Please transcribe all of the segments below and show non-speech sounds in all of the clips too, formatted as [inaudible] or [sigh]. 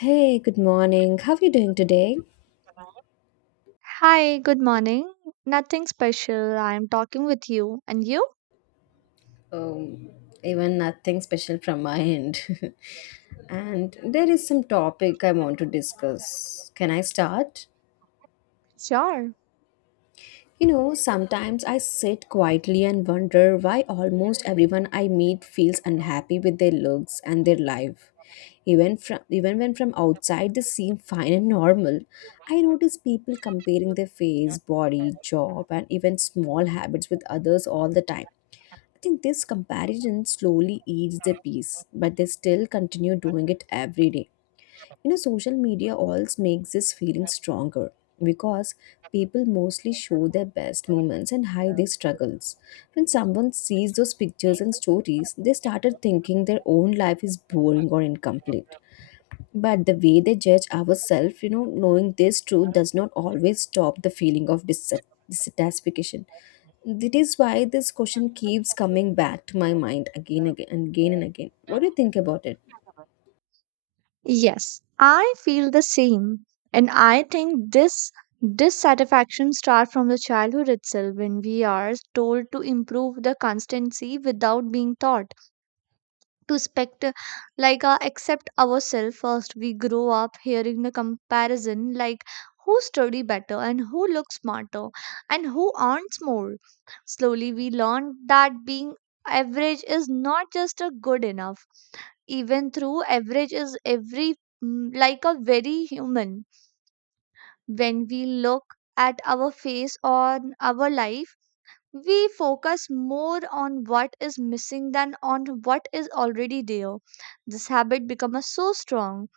Hey, good morning. How are you doing today? Hi, good morning. Nothing special. I am talking with you. And you? um, Even nothing special from my end. [laughs] And there is some topic I want to discuss. Can I start? Sure. You know, sometimes I sit quietly and wonder why almost everyone I meet feels unhappy with their looks and their life. Even from even when from outside they seem fine and normal. I notice people comparing their face, body, job, and even small habits with others all the time. I think this comparison slowly eats their peace, but they still continue doing it every day. You know, social media also makes this feeling stronger because people mostly show their best moments and hide their struggles. When someone sees those pictures and stories, they started thinking their own life is boring or incomplete. But the way they judge ourselves, knowing this truth does not always stop the feeling of dissatisfaction. That is why this question keeps coming back to my mind again, again, and again and again. What do you think about it? Yes, I feel the same. And I think this dissatisfaction starts from the childhood itself when we are told to improve the constancy without being taught. To spect like accept ourselves first we grow up hearing the comparison like who study better and who looks smarter and who earns more slowly we learn that being average is not just a good enough even through average is every like a very human when we look at our face or our life we focus more on what is missing than on what is already there. This habit becomes so strong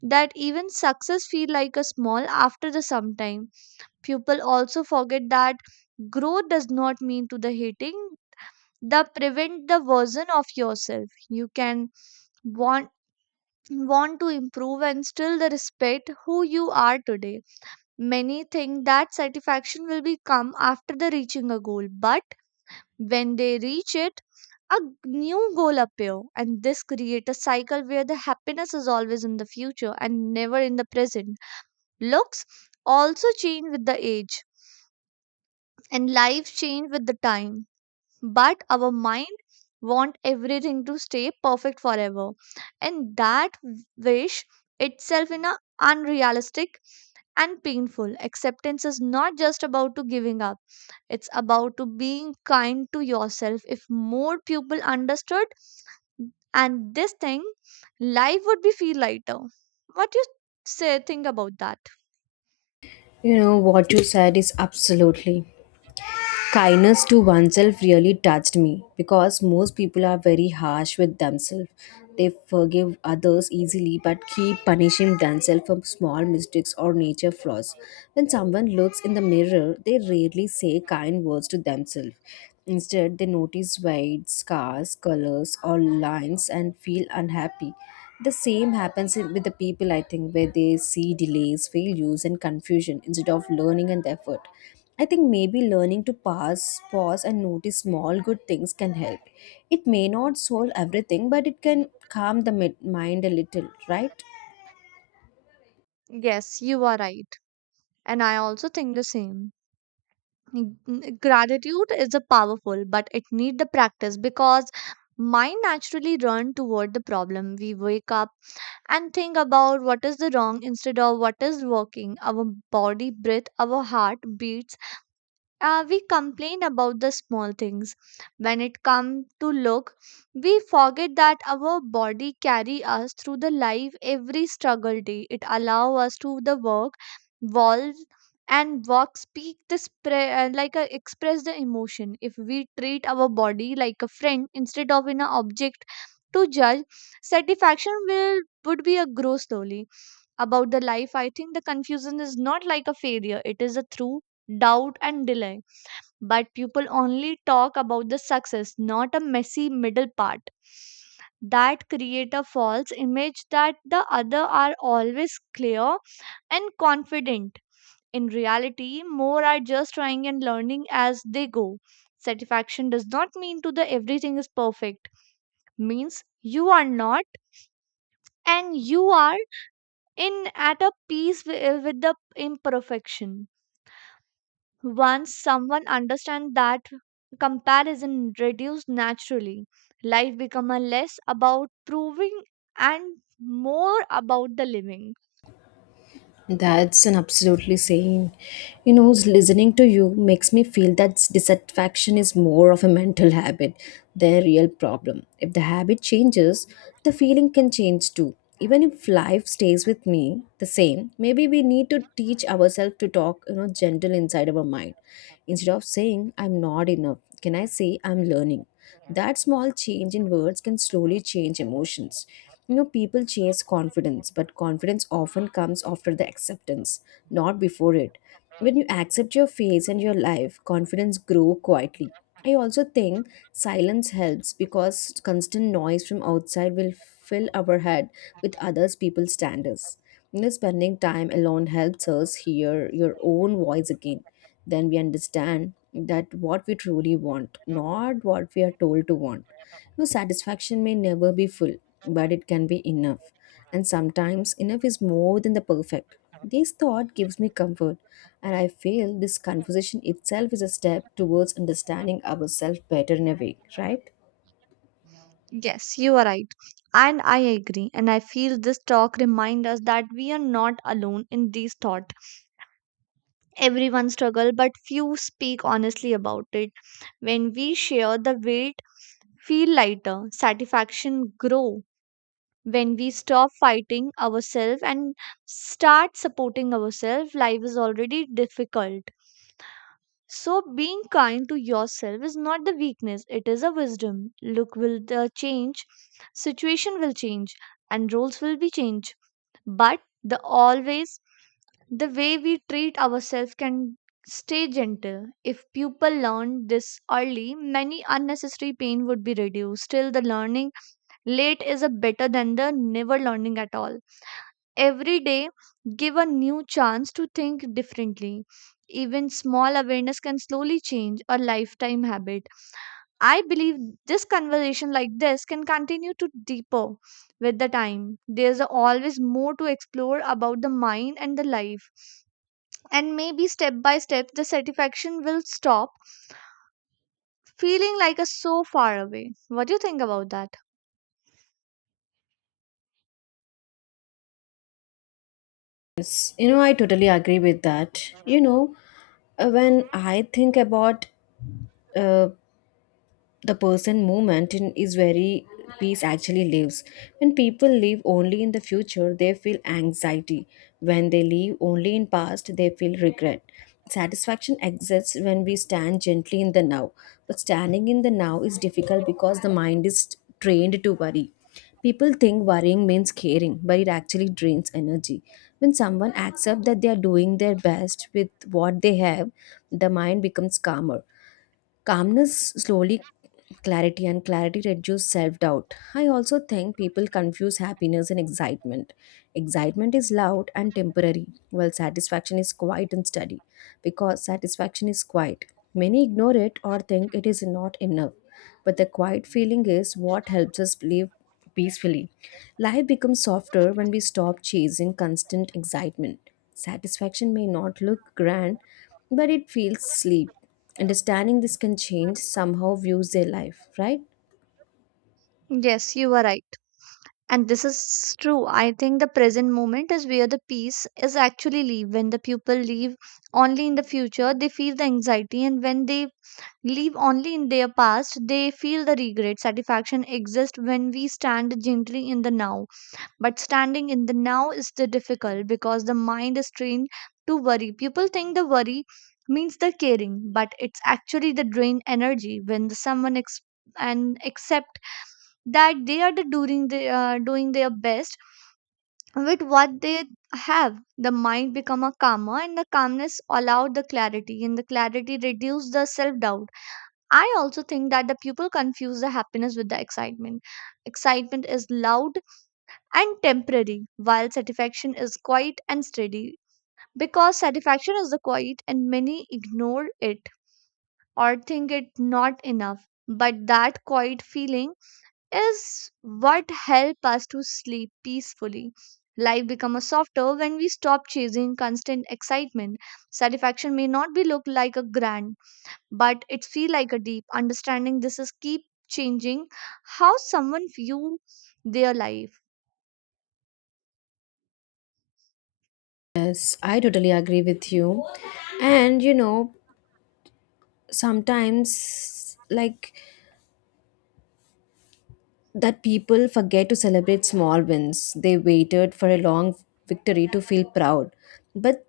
that even success feel like a small after the sometime. People also forget that growth does not mean to the hating the prevent the version of yourself. You can want want to improve and still the respect who you are today. Many think that satisfaction will be come after the reaching a goal, but when they reach it, a new goal appear and this creates a cycle where the happiness is always in the future and never in the present. Looks also change with the age and life change with the time. But our mind want everything to stay perfect forever. And that wish itself in a unrealistic and painful. Acceptance is not just about to giving up. It's about to being kind to yourself. If more people understood and this thing, life would be feel lighter. What you say think about that? You know, what you said is absolutely. Kindness to oneself really touched me because most people are very harsh with themselves. They forgive others easily but keep punishing themselves for small mistakes or nature flaws. When someone looks in the mirror, they rarely say kind words to themselves. Instead, they notice white scars, colors, or lines and feel unhappy. The same happens with the people, I think, where they see delays, failures, and confusion instead of learning and effort. I think maybe learning to pause, and notice small good things can help. It may not solve everything, but it can calm the mind a little, right? Yes, you are right. And I also think the same. Gratitude is a powerful, but it need the practice because mind naturally run toward the problem. We wake up and think about what is the wrong instead of what is working. Our body breath, our heart beats we complain about the small things when it comes to look we forget that our body carry us through the life every struggle day it allow us to the work evolve and walk speak the express the emotion if we treat our body like a friend instead of an object to judge satisfaction will would be a grow slowly about the life I think the confusion is not like a failure it is a through doubt and delay but people only talk about the success, not a messy middle part. That create a false image that the other are always clear and confident. In reality, more are just trying and learning as they go. Satisfaction does not mean to the everything is perfect. Means you are not and you are in at a peace with the imperfection. Once someone understands that comparison reduces naturally, life becomes less about proving and more about the living. That's an absolutely saying. You know, listening to you makes me feel that dissatisfaction is more of a mental habit than a real problem. If the habit changes, the feeling can change too. Even if life stays with me the same, maybe we need to teach ourselves to talk, you know, gentle inside our mind. Instead of saying, I'm not enough, can I say, I'm learning? That small change in words can slowly change emotions. You know, people chase confidence, but confidence often comes after the acceptance, not before it. When you accept your phase and your life, confidence grow quietly. I also think silence helps because constant noise from outside will fill our head with others people's standards. You know, spending time alone helps us hear your own voice again, then we understand that what we truly want, not what we are told to want. No satisfaction may never be full, but it can be enough. And sometimes enough is more than the perfect. This thought gives me comfort, and I feel this conversation itself is a step towards understanding ourselves better in a way, right? Yes, you are right. And I agree. And I feel this talk reminds us that we are not alone in these thoughts. Everyone struggles, but few speak honestly about it. When we share the weight, feel lighter, satisfaction grow, when we stop fighting ourselves and start supporting ourselves, life is already difficult. So, being kind to yourself is not the weakness, it is a wisdom. Look will the change, situation will change, and roles will be changed. But the always, the way we treat ourselves can stay gentle. If people learn this early, many unnecessary pain would be reduced. Still, the learning late is a better than the never learning at all. Every day, give a new chance to think differently. Even small awareness can slowly change a lifetime habit. I believe this conversation like this can continue to deeper with the time. There's always more to explore about the mind and the life. And maybe step by step, the satisfaction will stop feeling like a so far away. What do you think about that? You know, I totally agree with that. When I think about uh, the person moment in is very peace actually lives. When people live only in the future, they feel anxiety. When they live only in past, they feel regret. Satisfaction exists when we stand gently in the now, but standing in the now is difficult because the mind is trained to worry. People think worrying means caring, but it actually drains energy. When someone accepts that they are doing their best with what they have, the mind becomes calmer. Calmness slowly clarity, and clarity reduce self-doubt. I also think people confuse happiness and excitement. Excitement is loud and temporary, while satisfaction is quiet and steady. Because satisfaction is quiet, many ignore it or think it is not enough, but the quiet feeling is what helps us live peacefully. Life becomes softer when we stop chasing constant excitement. Satisfaction may not look grand, but it feels sleep. Understanding this can change somehow views their life, right? Yes, you are right. And this is true. I think the present moment is where the peace is actually leave. When the people leave only in the future, they feel the anxiety, and when they leave only in their past, they feel the regret. Satisfaction exists when we stand gently in the now. But standing in the now is the difficult because the mind is trained to worry. People think the worry means the caring, but it's actually the drained energy when and accept that they are the doing their best with what they have the mind become a calmer and the calmness allowed the clarity and the clarity reduced the self-doubt. I also think that the people confuse the happiness with the excitement. Excitement is loud and temporary, while satisfaction is quiet and steady. Because satisfaction is the quiet and many ignore it or think it not enough, but that quiet feeling is what help us to sleep peacefully. Life become a softer when we stop chasing constant excitement. Satisfaction may not be look like a grand, but it feel like a deep. Understanding this is keep changing how someone view their life. Yes, I totally agree with you. And you know, sometimes like that people forget to celebrate small wins. They waited for a long victory to feel proud. But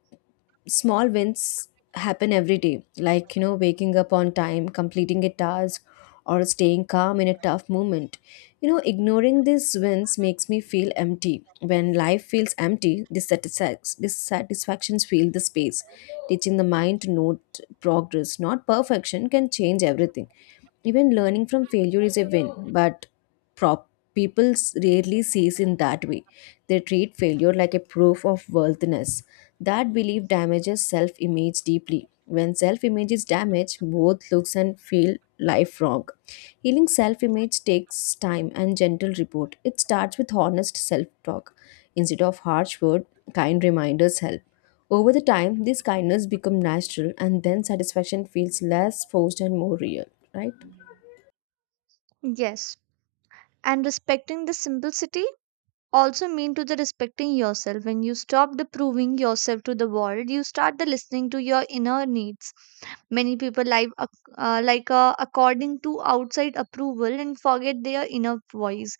small wins happen every day, like, you know, waking up on time, completing a task, or staying calm in a tough moment. You know, ignoring these wins makes me feel empty. When life feels empty, dissatisfactions fill the space. Teaching the mind to note progress, not perfection, can change everything. Even learning from failure is a win, but prop people rarely sees in that way. They treat failure like a proof of worthiness. That belief damages self-image deeply. When self-image is damaged, both looks and feel life wrong. Healing self-image takes time and gentle report. It starts with honest self-talk instead of harsh word. Kind reminders help. Over the time, this kindness become natural, and then satisfaction feels less forced and more real, right? Yes. And respecting the simplicity also mean to the respecting yourself. When you stop the proving yourself to the world, you start the listening to your inner needs. Many people live according to outside approval and forget their inner voice.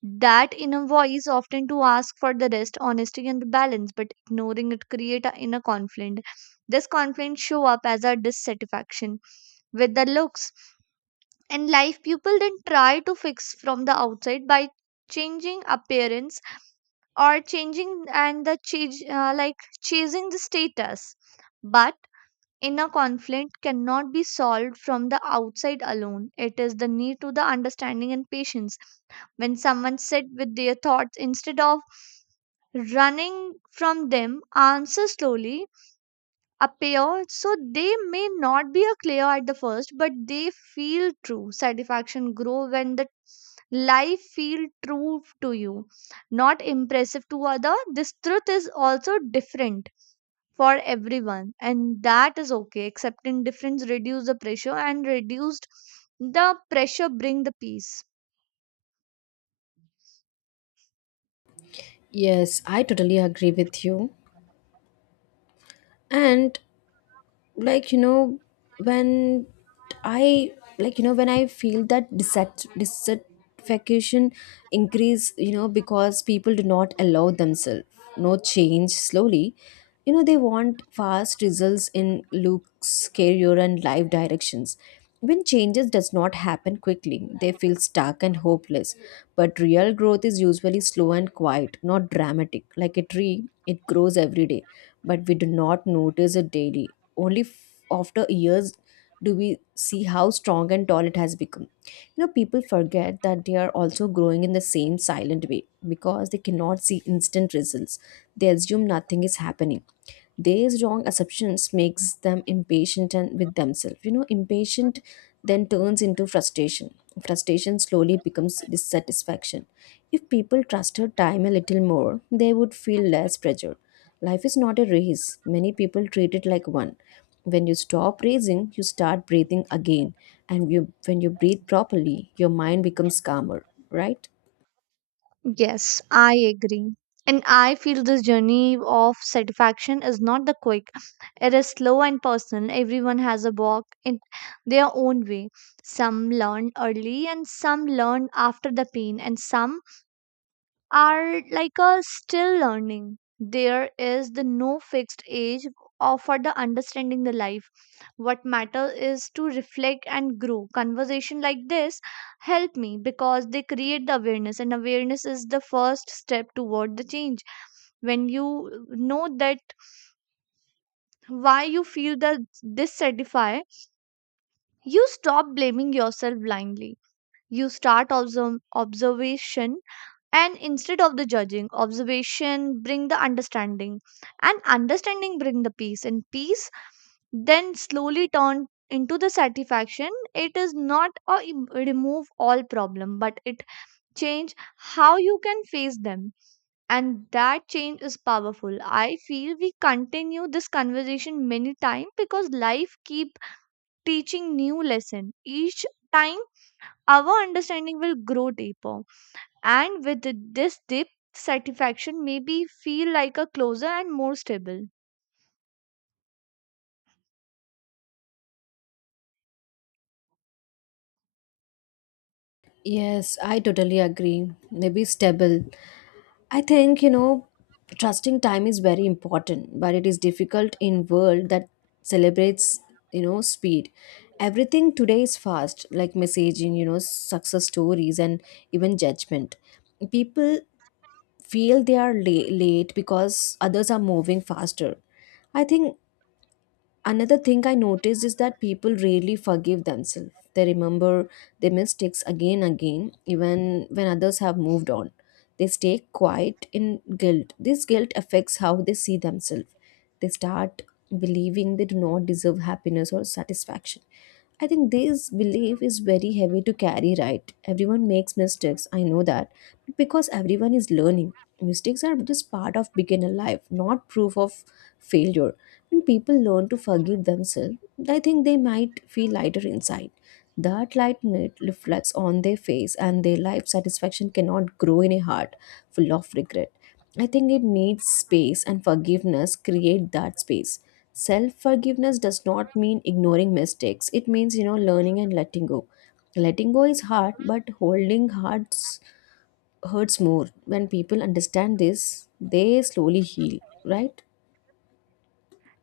That inner voice often to ask for the rest, honesty, and balance, but ignoring it create a inner conflict. This conflict show up as a dissatisfaction with the looks. And life people then try to fix from the outside by changing appearance or changing and the change like chasing the status. But inner conflict cannot be solved from the outside alone. It is the need to the understanding and patience. When someone sit with their thoughts instead of running from them, answers slowly appear. So they may not be a clear at the first, but they feel true. Satisfaction grow when the life feel true to you, not impressive to other. This truth is also different for everyone, and that is okay. Accepting difference reduce the pressure, and reduced the pressure bring the peace. Yes, I totally agree with you. And like you know when I like you know when I feel that dissatisfaction increase, you know, because people do not allow themselves, no change slowly. You know, they want fast results in looks, career, and life directions. When changes does not happen quickly, they feel stuck and hopeless. But real growth is usually slow and quiet, not dramatic. Like a tree, it grows every day, but we do not notice it daily. Only after years do we see how strong and tall it has become. You know, people forget that they are also growing in the same silent way. Because they cannot see instant results, they assume nothing is happening. These wrong assumptions makes them impatient and with themselves. You know, impatient then turns into frustration. Frustration slowly becomes dissatisfaction. If people trusted time a little more, they would feel less pressure. Life is not a race. Many people treat it like one. When you stop racing, you start breathing again. And you, when you breathe properly, your mind becomes calmer, right? Yes, I agree. And I feel this journey of satisfaction is not the quick, it is slow and personal. Everyone has a walk in their own way. Some learn early and some learn after the pain, and some are like a still learning. There is the no fixed age of for the understanding the life. What matters is to reflect and grow. Conversation like this help me because they create the awareness, and awareness is the first step toward the change. When you know that why you feel the dissatisfied, you stop blaming yourself blindly. You start observation, and instead of the judging observation bring the understanding, and understanding bring the peace, and peace then slowly turn into the satisfaction. It is not a remove all problem, but it change how you can face them, and that change is powerful. I feel we continue this conversation many time because life keep teaching new lesson each time. Our understanding will grow deeper, and with this deep satisfaction maybe feel like a closer and more stable. Yes, I totally agree. Maybe stable. I think, you know, trusting time is very important, but it is difficult in world that celebrates, you know, speed. Everything today is fast, like messaging, you know, success stories, and even judgment. People feel they are late because others are moving faster. I think another thing I noticed is that people rarely forgive themselves. They remember their mistakes again and again, even when others have moved on. They stay quiet in guilt. This guilt affects how they see themselves. They start believing they do not deserve happiness or satisfaction. I think this belief is very heavy to carry, right? Everyone makes mistakes, I know that. Because everyone is learning. Mistakes are just part of beginner life, not proof of failure. When people learn to forgive themselves, I think they might feel lighter inside. That lightness reflects on their face, and their life satisfaction cannot grow in a heart full of regret. I think it needs space, and forgiveness create that space. Self forgiveness does not mean ignoring mistakes. It means, you know, learning and letting go. Letting go is hard, but holding hearts hurts more. When people understand this, they slowly heal, right?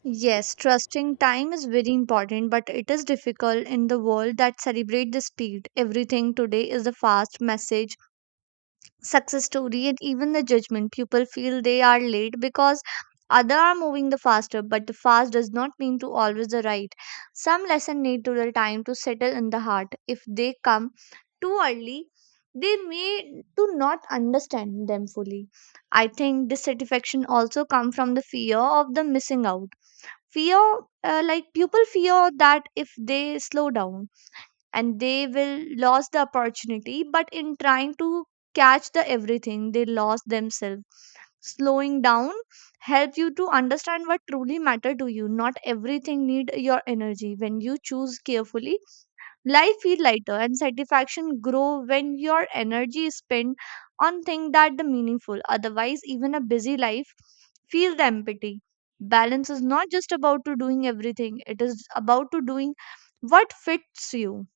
Yes, trusting time is very important, but it is difficult in the world that celebrate the speed. Everything today is a fast message, success story, and even the judgment. People feel they are late because other are moving the faster, but the fast does not mean to always the right. Some lesson need to the time to settle in the heart. If they come too early, they may do not understand them fully. I think dissatisfaction also come from the fear of the missing out. Fear, people fear that if they slow down and they will lose the opportunity, but in trying to catch the everything, they lost themselves. Slowing down help you to understand what truly matter to you. Not everything need your energy. When you choose carefully, life feel lighter and satisfaction grow when your energy is spent on things that are meaningful. Otherwise, even a busy life feel the empty. Balance is not just about to doing everything, it is about to doing what fits you.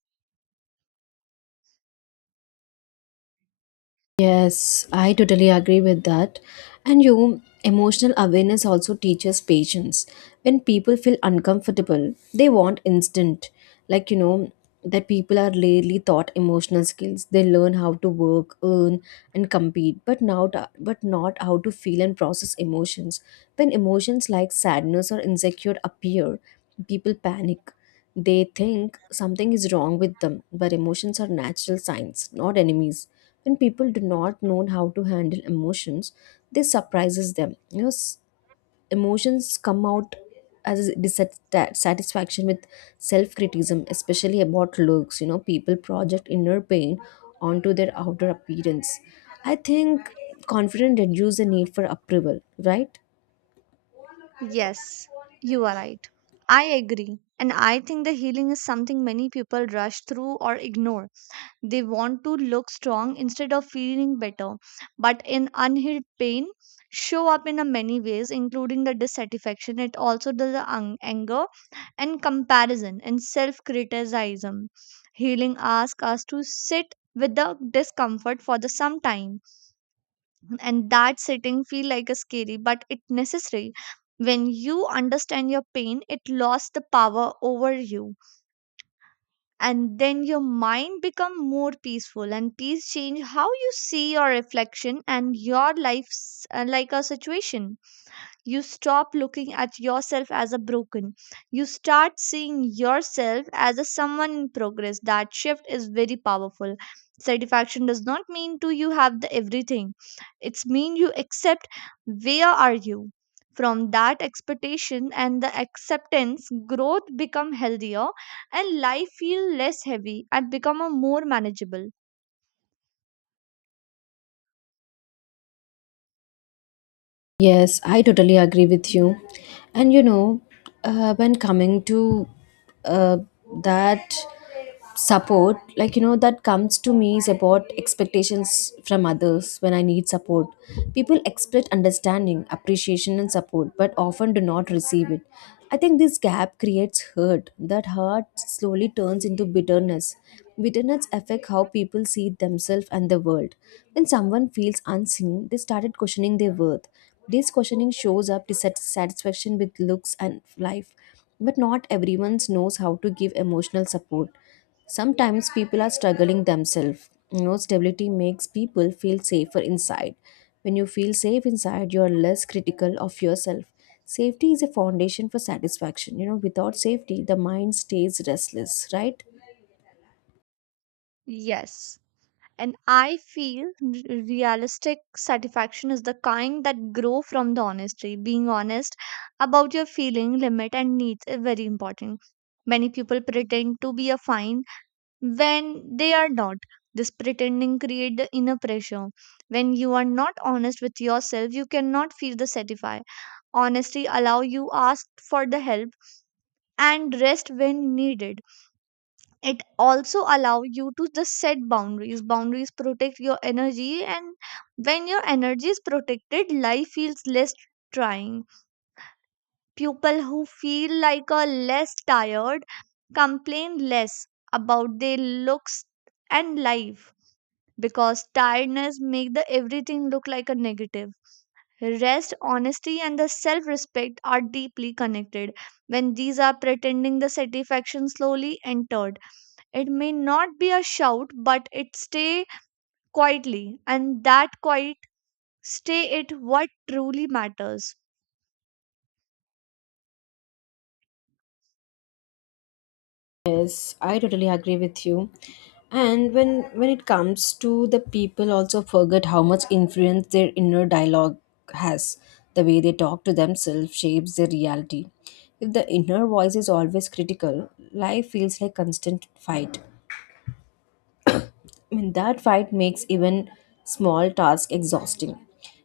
Yes, I totally agree with that. And you, emotional awareness also teaches patience. When people feel uncomfortable, they want instant. Like, you know, that people are rarely taught emotional skills. They learn how to work, earn, and compete, but not how to feel and process emotions. When emotions like sadness or insecure appear, people panic. They think something is wrong with them, but emotions are natural signs, not enemies. When people do not know how to handle emotions, this surprises them, you know. Emotions come out as a dissatisfaction with self-criticism, especially about looks. You know, people project inner pain onto their outer appearance. I think confidence reduces the need for approval, right? Yes, you are right. I agree. And I think the healing is something many people rush through or ignore. They want to look strong instead of feeling better. But in unhealed pain, show up in a many ways, including the dissatisfaction. It also does the anger and comparison and self-criticism. Healing asks us to sit with the discomfort for the some time, and that setting feel like a scary but it necessary. When you understand your pain, it lost the power over you, and then your mind become more peaceful, and peace change how you see your reflection and your like a situation. You stop looking at yourself as a broken. You start seeing yourself as a someone in progress. That shift is very powerful. Satisfaction does not mean to you have the everything. It's mean you accept where are you from that expectation, and the acceptance growth become healthier, and life feel less heavy and become a more manageable. Yes, I totally agree with you. And you know, when coming to uh, that support, like, you know, that comes to me is about expectations from others. When I need support, people expect understanding, appreciation, and support, but often do not receive it. I think this gap creates hurt. That hurt slowly turns into bitterness. Bitterness affect how people see themselves and the world. When someone feels unseen, they started questioning their worth. This questioning shows up dissatisfaction with looks and life. But not everyone knows how to give emotional support. Sometimes people are struggling themselves. You know, stability makes people feel safer inside. When you feel safe inside, you are less critical of yourself. Safety is a foundation for satisfaction. You know, without safety, the mind stays restless, right? Yes. And I feel realistic satisfaction is the kind that grow from the honesty. Being honest about your feeling limit and needs is very important. Many people pretend to be a fine when they are not. This pretending create the inner pressure. When you are not honest with yourself, you cannot feel the satisfy. Honesty allow you ask for the help and rest when needed. It also allow you to just set boundaries. Boundaries protect your energy, and when your energy is protected, life feels less trying. People who feel like a less tired complain less about their looks and life, because tiredness make the everything look like a negative. Rest, honesty, and the self respect are deeply connected. When these are pretending, the satisfaction slowly entered. It may not be a shout, but it stay quietly, and that quiet stay it what truly matters. Yes, I totally agree with you. And when it comes to the people also forget how much influence their inner dialogue has. The way they talk to themselves shapes their reality. If the inner voice is always critical, life feels like constant fight. I mean, that fight makes even small task exhausting.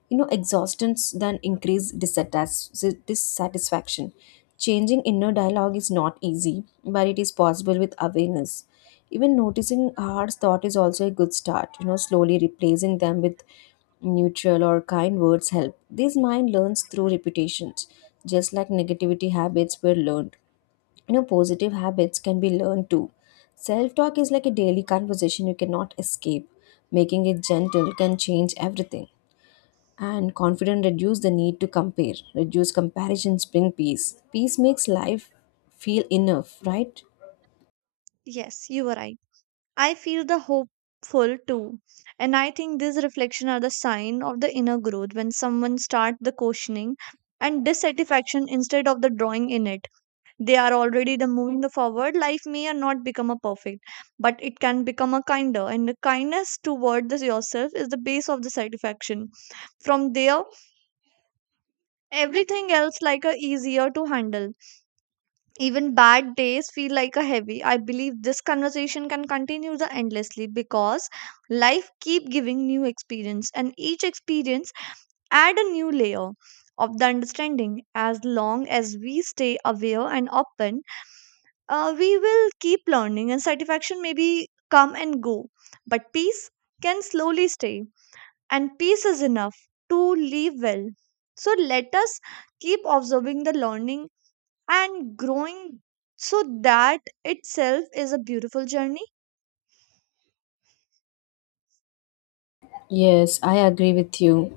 You know, exhaustions then increase dissatisfaction. Changing inner dialogue is not easy, but it is possible with awareness. Even noticing hard thought is also a good start. You know, slowly replacing them with neutral or kind words help. This mind learns through repetitions, just like negativity habits were learned. You know positive habits can be learned too. Self talk is like a daily conversation you cannot escape. Making it gentle can change everything and confident reduce the need to compare. Reduce comparisons bring peace. Peace makes life feel enough, right? Yes, you were right. I feel the hopeful too. And I think these reflections are the sign of the inner growth when someone start the questioning and dissatisfaction instead of the drawing in it. They are already the moving the forward. Life may or not become a perfect, but it can become a kinder. And the kindness toward the yourself is the base of the satisfaction. From there everything else like a easier to handle, even bad days feel like a heavy. I believe this conversation can continue the endlessly because life keep giving new experience, and each experience add a new layer of the understanding. As long as we stay aware and open, we will keep learning, and satisfaction maybe come and go, but peace can slowly stay, and peace is enough to live well. So let us keep observing the learning and growing, so that itself is a beautiful journey. Yes, I agree with you.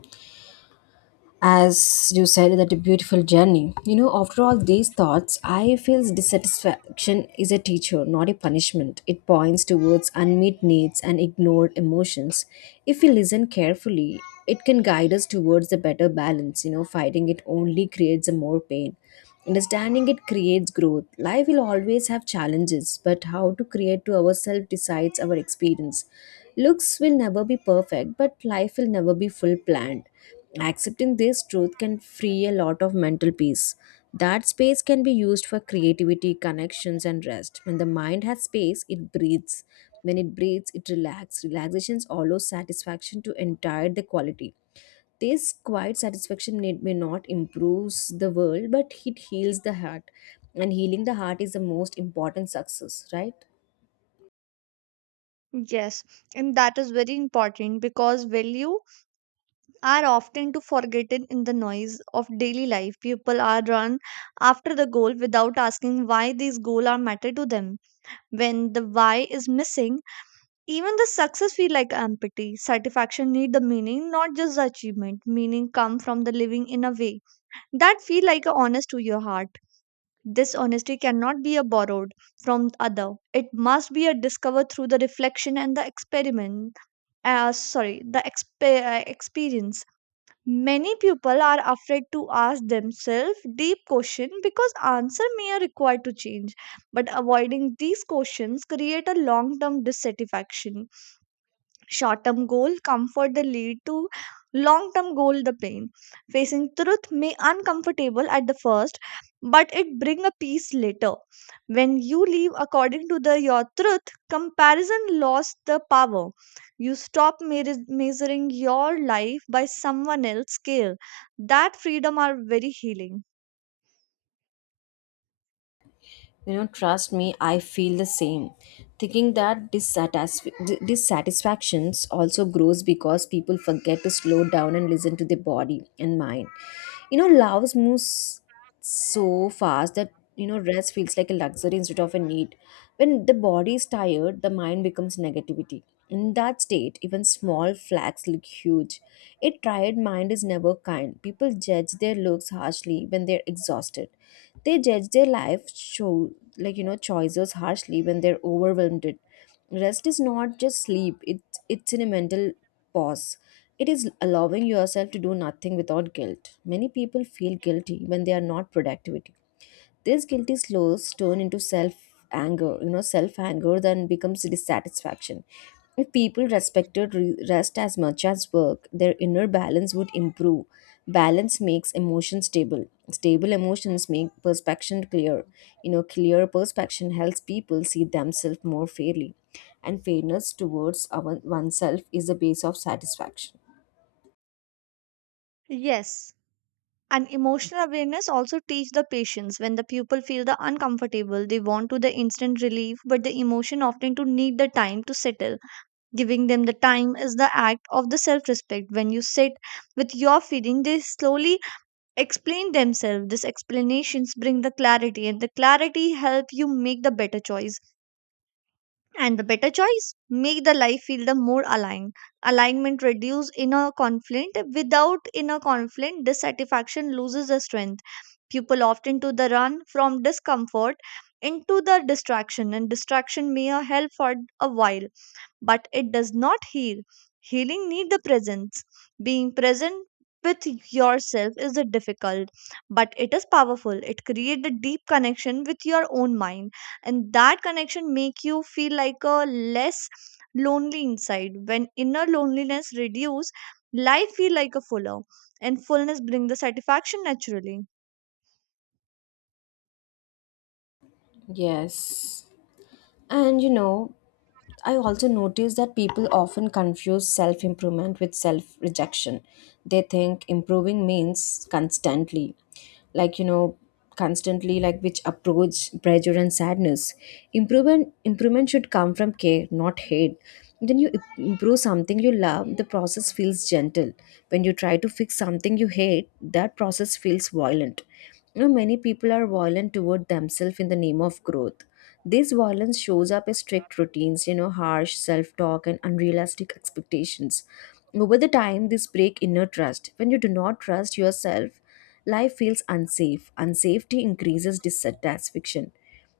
As you said, that a beautiful journey. You know after all these thoughts, I feel dissatisfaction is a teacher, not a punishment. It points towards unmet needs and ignored emotions. If we listen carefully, it can guide us towards a better balance. You know fighting it only creates a more pain. Understanding it creates growth. Life will always have challenges, but how to create to ourselves decides our experience. Looks will never be perfect, but life will never be full planned. Accepting this truth can free a lot of mental peace. That space can be used for creativity, connections, and rest. When the mind has space, it breathes. When it breathes, it relaxes. Relaxations allow satisfaction to entire the quality. This quiet satisfaction may not improves the world, but it heals the heart. And healing the heart is the most important success, right? Yes. And that is very important because value are often to forgotten in the noise of daily life. People are run after the goal without asking why these goals are matter to them. When the why is missing, even the success feel like empty. Satisfaction need the meaning, not just the achievement. Meaning come from the living in a way that feel like a honest to your heart. This honesty cannot be a borrowed from other. It must be a discovered through the reflection and the experiment. Sorry, the experience. Many people are afraid to ask themselves deep questions because answer may are required to change. But avoiding these questions create a long-term dissatisfaction. Short term goal comfort the lead to long term goal the pain. Facing truth may uncomfortable at the first, but it bring a peace later. When you live according to the your truth, comparison lost the power. You measuring your life by someone else's scale. That freedom are very healing. You know, trust me, I feel the same. Thinking that dissatisfactions also grows because people forget to slow down and listen to their body and mind. You know, love moves so fast that you know rest feels like a luxury instead of a need. When the body is tired, the mind becomes negativity. In that state, even small flags look huge. A tired mind is never kind. People judge their looks harshly when they're exhausted. They judge their life show, like, choices harshly when they're overwhelmed it. Rest is not just sleep. It's in a mental pause. It is allowing yourself to do nothing without guilt. Many people feel guilty when they are not productive. This guilty slows turn into self anger. You know, self anger then becomes dissatisfaction. If people respected rest as much as work, their inner balance would improve. Balance makes emotion stable. Stable emotions make perception clear. You know, clear perception helps people see themselves more fairly. And fairness towards our, oneself is the base of satisfaction. Yes, and emotional awareness also teach the patients. When the pupil feel the uncomfortable, they want to the instant relief, but the emotion often to need the time to settle. Giving them the time is the act of the self respect. When you sit with your feeling, they slowly explain themselves. These explanations bring the clarity, and the clarity help you make the better choice, and the better choice make the life feel the more aligned. Alignment reduce inner conflict. Without inner conflict, dissatisfaction loses the strength. People often to the run from discomfort into the distraction, and distraction may a help for a while, but it does not heal. Healing need the presence. Being present with yourself is the difficult, but it is powerful. It create a deep connection with your own mind, and that connection make you feel like a less lonely inside. When inner loneliness reduce, life feel like a fuller, and fullness bring the satisfaction naturally. Yes. And I also notice that people often confuse self improvement with self rejection. They think improving means constantly, like, you know, constantly, like which approach pressure and sadness. Improvement should come from care, not hate. When you improve something you love, the process feels gentle. When you try to fix something you hate, that process feels violent. You know, many people are violent toward themselves in the name of growth. This violence shows up as strict routines, harsh self talk, and unrealistic expectations. Over the time, this break inner trust. When you do not trust yourself, life feels unsafe. Unsafety increases dissatisfaction.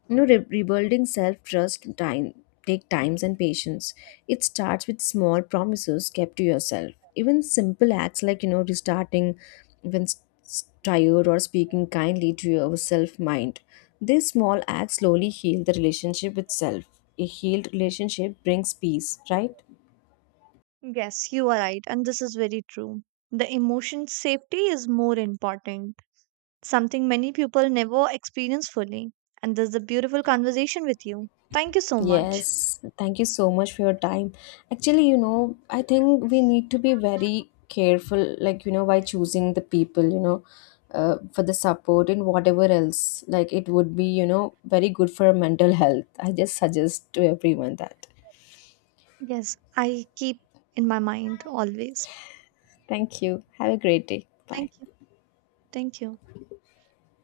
You know, re- rebuilding self trust time take times and patience. It starts with small promises kept to yourself. Even simple acts like restarting when tired or speaking kindly to yourself mind. These small acts slowly heal the relationship itself. A healed relationship brings peace, right? Yes, you are right, and this is very true. The emotion safety is more important, something many people never experience fully. And this is a beautiful conversation with you. Thank you so much. Yes, thank you so much for your time. Actually, I think we need to be very careful, by choosing the people, for the support and whatever else. Like, it would be, very good for mental health. I just suggest to everyone that. Yes, I keep in my mind always. Thank you. Have a great day. Bye. Thank you. Thank you.